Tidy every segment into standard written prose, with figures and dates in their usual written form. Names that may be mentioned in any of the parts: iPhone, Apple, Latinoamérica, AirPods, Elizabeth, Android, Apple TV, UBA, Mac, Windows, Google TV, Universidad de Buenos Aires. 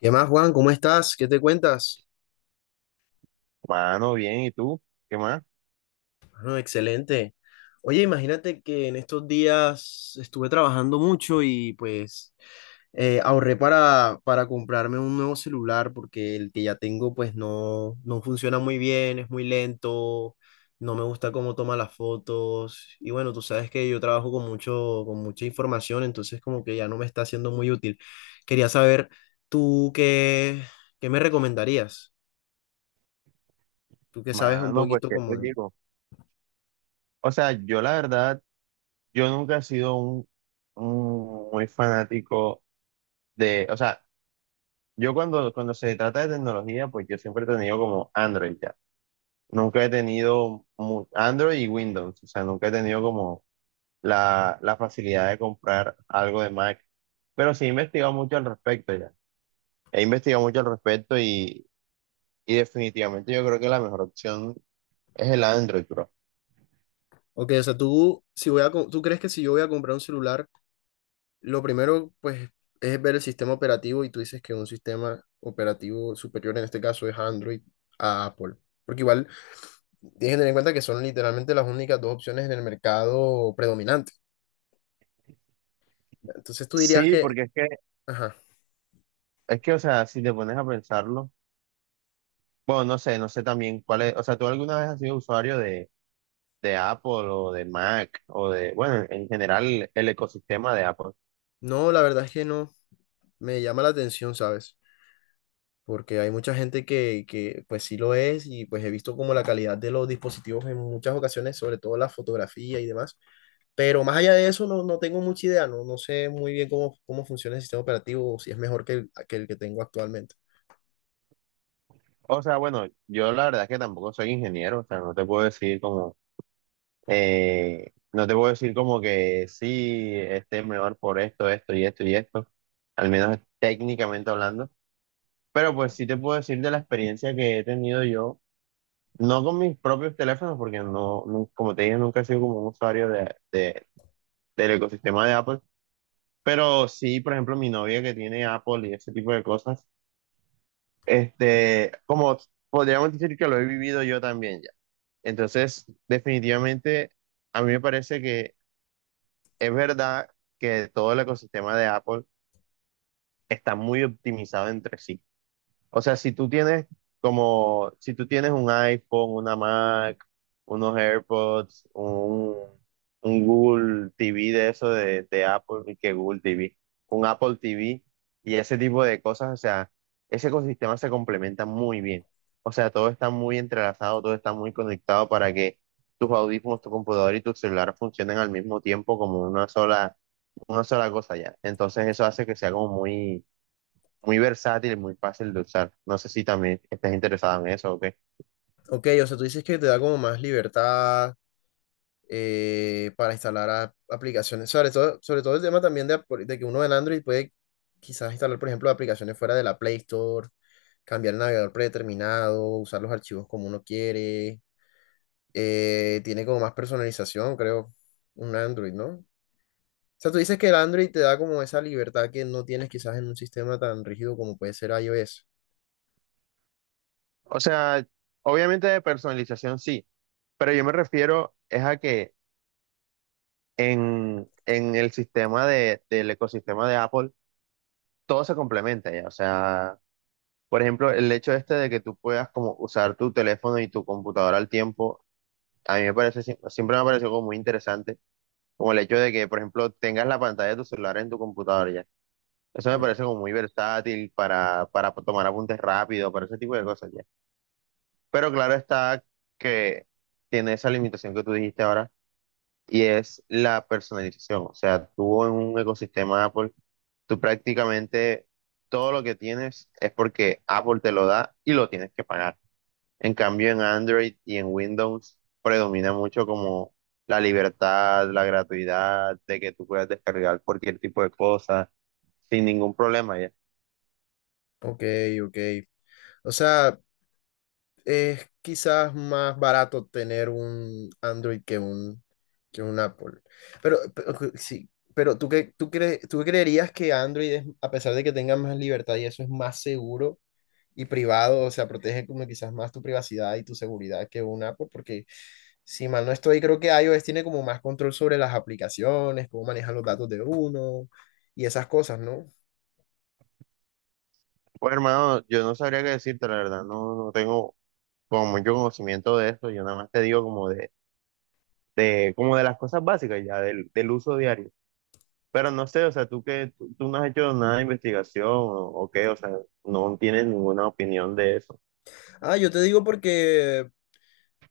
¿Qué más, Juan? ¿Cómo estás? ¿Qué te cuentas? Mano, bien, ¿y tú? ¿Qué más? Bueno, excelente. Oye, imagínate que en estos días estuve trabajando mucho y pues ahorré para comprarme un nuevo celular porque el que ya tengo pues no, no funciona muy bien, es muy lento, no me gusta cómo toma las fotos y bueno, tú sabes que yo trabajo con mucha información, entonces como que ya no me está siendo muy útil. Quería saber, ¿tú qué, ¿qué me recomendarías? Tú que sabes un Mano, pues, poquito ¿qué como te de… digo? O sea, yo la verdad, yo nunca he sido un muy fanático de, o sea, yo cuando se trata de tecnología, pues yo siempre he tenido como Android ya. Nunca he tenido mu- Android y Windows, o sea, nunca he tenido como la facilidad de comprar algo de Mac, pero sí he investigado mucho al respecto ya. He investigado mucho al respecto y definitivamente yo creo que la mejor opción es el Android, bro. Ok, o sea, tú crees que si yo voy a comprar un celular, lo primero, pues, es ver el sistema operativo y tú dices que un sistema operativo superior en este caso es Android a Apple. Porque igual tienes que tener en cuenta que son literalmente las únicas dos opciones en el mercado predominante. Entonces tú dirías Sí, que, porque es que ajá, es que, o sea, si te pones a pensarlo, bueno, no sé también cuál es, o sea, ¿tú alguna vez has sido de Apple o de Mac o de, bueno, en general el ecosistema de Apple? no, la verdad es que no, me llama la atención, ¿sabes? Porque hay mucha gente que pues sí lo es y pues he visto como la calidad de los dispositivos en muchas ocasiones, sobre todo la fotografía y demás. Pero más allá de eso, no, no tengo mucha idea, no, no sé muy bien cómo, cómo funciona el sistema operativo o si es mejor que el que tengo actualmente. O sea, bueno, yo la verdad es que tampoco soy ingeniero, o sea, no te puedo decir como, no te puedo decir como que sí, este es mejor por esto, esto y esto, al menos técnicamente hablando, pero pues sí te puedo decir de la experiencia que he tenido yo. No con mis propios teléfonos, porque no, nu- como te dije, nunca he sido como un de del ecosistema de Apple. Pero sí, por ejemplo, mi novia que tiene Apple y ese tipo de cosas, este, como podríamos decir que lo he vivido yo también ya. Entonces, definitivamente, a mí me parece que es verdad que todo el ecosistema de Apple está muy optimizado entre sí. O sea, si tú tienes como, si tú tienes un iPhone, una Mac, unos AirPods, un Google TV de eso de Apple, y que Google TV, un Apple TV y ese tipo de cosas, o sea, ese ecosistema se complementa muy bien. O sea, todo está muy entrelazado, todo está muy conectado para que tus audífonos, tu computador y tu celular funcionen al mismo tiempo como una sola cosa ya. Entonces eso hace que sea como muy versátil y muy fácil de usar. No sé si también estás interesada en eso o qué. Ok, o sea, tú dices que te da como más libertad, para instalar aplicaciones, sobre todo el tema también de que uno en Android puede quizás instalar, por ejemplo, aplicaciones fuera de la Play Store, cambiar el navegador predeterminado, usar los archivos como uno quiere, tiene como más personalización, creo, un Android, ¿no? O sea, tú dices que el Android te da como esa libertad que no tienes quizás en un sistema tan rígido como puede ser iOS. O sea, obviamente de personalización sí, pero yo me refiero es a que en el sistema de, del ecosistema de Apple todo se complementa ya. O sea, por ejemplo, el hecho este de que tú puedas como usar tu teléfono y tu computadora al tiempo, a mí me parece, sie- siempre me ha parecido como muy interesante, como el hecho de que, por ejemplo, tengas la pantalla de tu celular en tu computadora ya. Eso me Mm, parece como muy versátil para tomar apuntes rápido, para ese tipo de cosas ya. Pero claro está que tiene esa limitación que tú dijiste ahora y es la personalización. O sea, tú en un ecosistema Apple, tú prácticamente todo lo que tienes es porque Apple te lo da y lo tienes que pagar. En cambio, en Android y en Windows predomina mucho como la libertad, la gratuidad, de que tú puedas descargar cualquier tipo de cosa sin ningún problema ya. ok, ok. O sea, es quizás más barato tener un Android que un Apple. Pero sí, pero ¿ tú creerías que Android es, a pesar de que tenga más libertad y eso, ¿es más seguro y privado? O sea, protege como quizás más tu privacidad y tu seguridad que una Apple, porque si mal no estoy, creo que iOS tiene como más control sobre las aplicaciones, cómo manejan los datos de uno y esas cosas, ¿no? Pues hermano, yo no sabría qué decirte, la verdad, no tengo como mucho conocimiento de eso, yo nada más te digo como de, como de las cosas básicas ya, del, del uso diario. Pero no sé, o sea, tú no has hecho nada de investigación o qué, o sea, no tienes ninguna opinión de eso. Ah,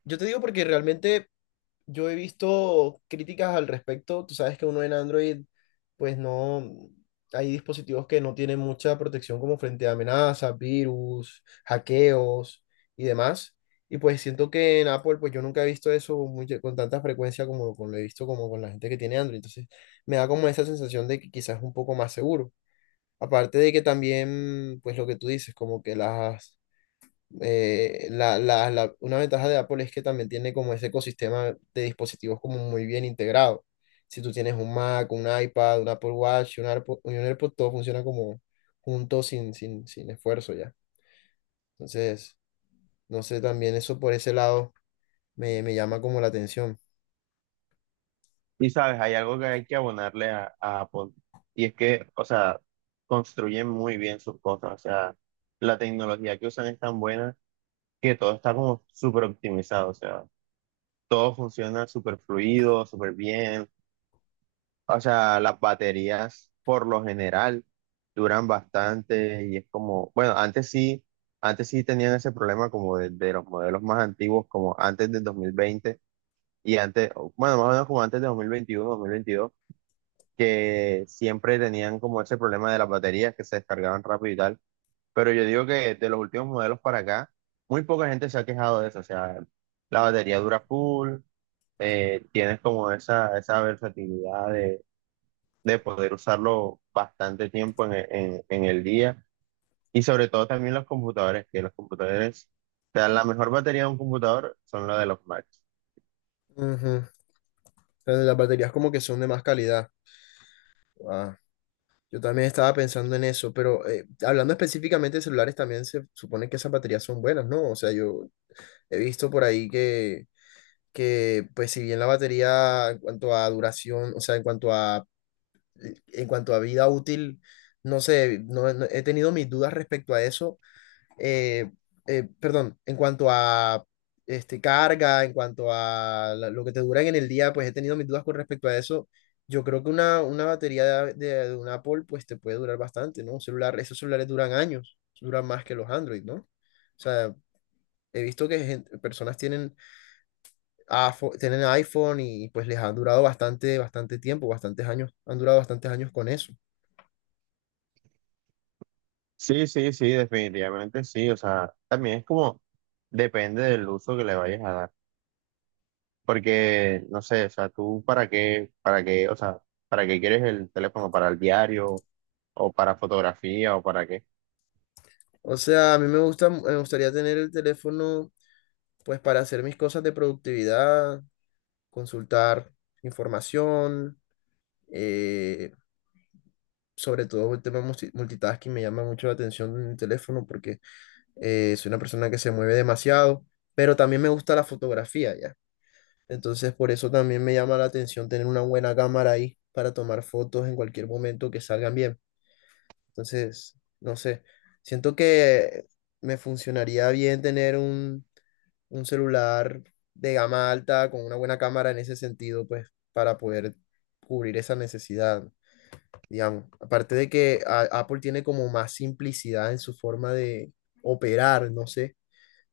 yo te digo porque realmente yo he visto críticas al respecto. Tú sabes que uno en Android, pues no, hay dispositivos que no tienen mucha protección como frente a amenazas, virus, hackeos y demás. Y pues siento que en Apple, pues yo nunca he visto eso con tanta frecuencia como lo he visto como con la gente que tiene Android. Entonces me da como esa sensación de que quizás es un poco más seguro. Aparte de que también, pues lo que tú dices, como que las la, la- la- una ventaja de Apple es que también tiene como ese ecosistema de dispositivos como muy bien integrado. Si tú tienes un Mac, un iPad, un Apple Watch, un AirPod, todo funciona como junto sin esfuerzo ya. Entonces, no sé, también eso por ese lado me llama como la atención. Y sabes, hay algo que hay que abonarle a Apple, y es que, o sea, construyen muy bien sus cosas, o sea, la tecnología que usan es tan buena que todo está como súper optimizado, o sea todo funciona súper fluido, súper bien. O sea, las baterías por lo general duran bastante y es como, bueno, antes sí tenían ese problema como de los modelos más antiguos, como antes del 2020 y antes, o, bueno, más o menos como antes de 2021 2022 que siempre tenían como ese problema de las baterías que se descargaban rápido y tal. Pero yo digo que de los últimos modelos para acá, muy poca gente se ha quejado de eso. O sea, la batería dura full, tienes como esa versatilidad de poder usarlo bastante tiempo en, e- en- en el día y sobre todo también los computadores, que los computadores, o sea, la mejor batería de un computador son los de los Macs. Ujú. Pero las baterías como que son de más calidad. Ah, yo también estaba pensando en eso, pero hablando específicamente de celulares, también se supone que esas baterías son buenas, ¿no? O sea, yo he visto por ahí que pues si bien la batería en cuanto a duración, o sea, en cuanto a vida útil, no sé, he tenido mis dudas respecto a eso, eh, perdón, en cuanto a este, carga, en cuanto a lo que te duran en el día, pues he tenido mis dudas con respecto a eso. Yo creo que una batería de un Apple pues te puede durar bastante, ¿no? Un celular, esos celulares duran años, duran más que los Android, ¿no? O sea, he visto que personas tienen tienen iPhone y pues les han durado bastante, bastante tiempo, bastantes años, han durado bastantes años con eso. Sí, sí, sí, definitivamente sí, o sea, también es como depende del uso que le vayas a dar, porque no sé, o sea, para qué, o sea, para qué quieres el teléfono, para el diario o para fotografía o para qué. O sea, a mí me gustaría tener el teléfono pues para hacer mis cosas de productividad, consultar información, eh, sobre todo el tema multitasking me llama mucho la atención en el teléfono porque soy una persona que se mueve demasiado, pero también me gusta la fotografía ya. Entonces, por eso también me llama la atención tener una buena cámara ahí para tomar fotos en cualquier momento que salgan bien. Entonces, no sé, siento que me funcionaría bien tener un celular de gama alta con una buena cámara en ese sentido, pues para poder cubrir esa necesidad, digamos. Aparte de que Apple tiene como más simplicidad en su forma de operar, no sé.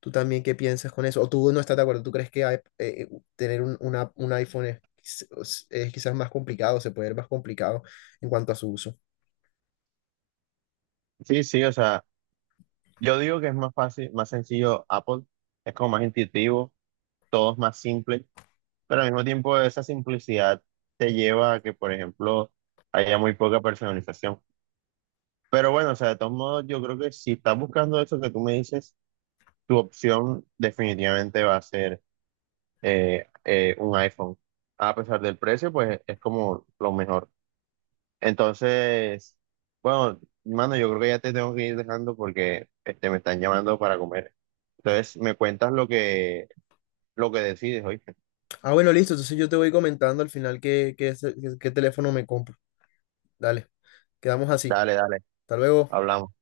¿Tú también qué piensas con eso? ¿O tú no estás de acuerdo? ¿Tú crees que tener un iPhone es, es quizás más complicado, se puede ver más complicado en cuanto a su uso? Sí, sí, o sea, yo digo que es más fácil, más sencillo Apple, es como más intuitivo, todo es más simple. Pero al mismo tiempo esa simplicidad te lleva a que, por ejemplo, haya muy poca personalización. Pero bueno, o sea, de todos modos, yo creo que si estás buscando eso que tú me dices, tu opción definitivamente va a ser un iPhone. A pesar del precio, pues es como lo mejor. Entonces, bueno, mano, yo creo que ya te tengo que ir dejando porque este, me están llamando para comer. Entonces, me cuentas lo que decides, oye. Ah, bueno, listo. Entonces yo te voy comentando al final qué teléfono me compro. Dale, quedamos así. Dale, dale, Hasta luego. hablamos.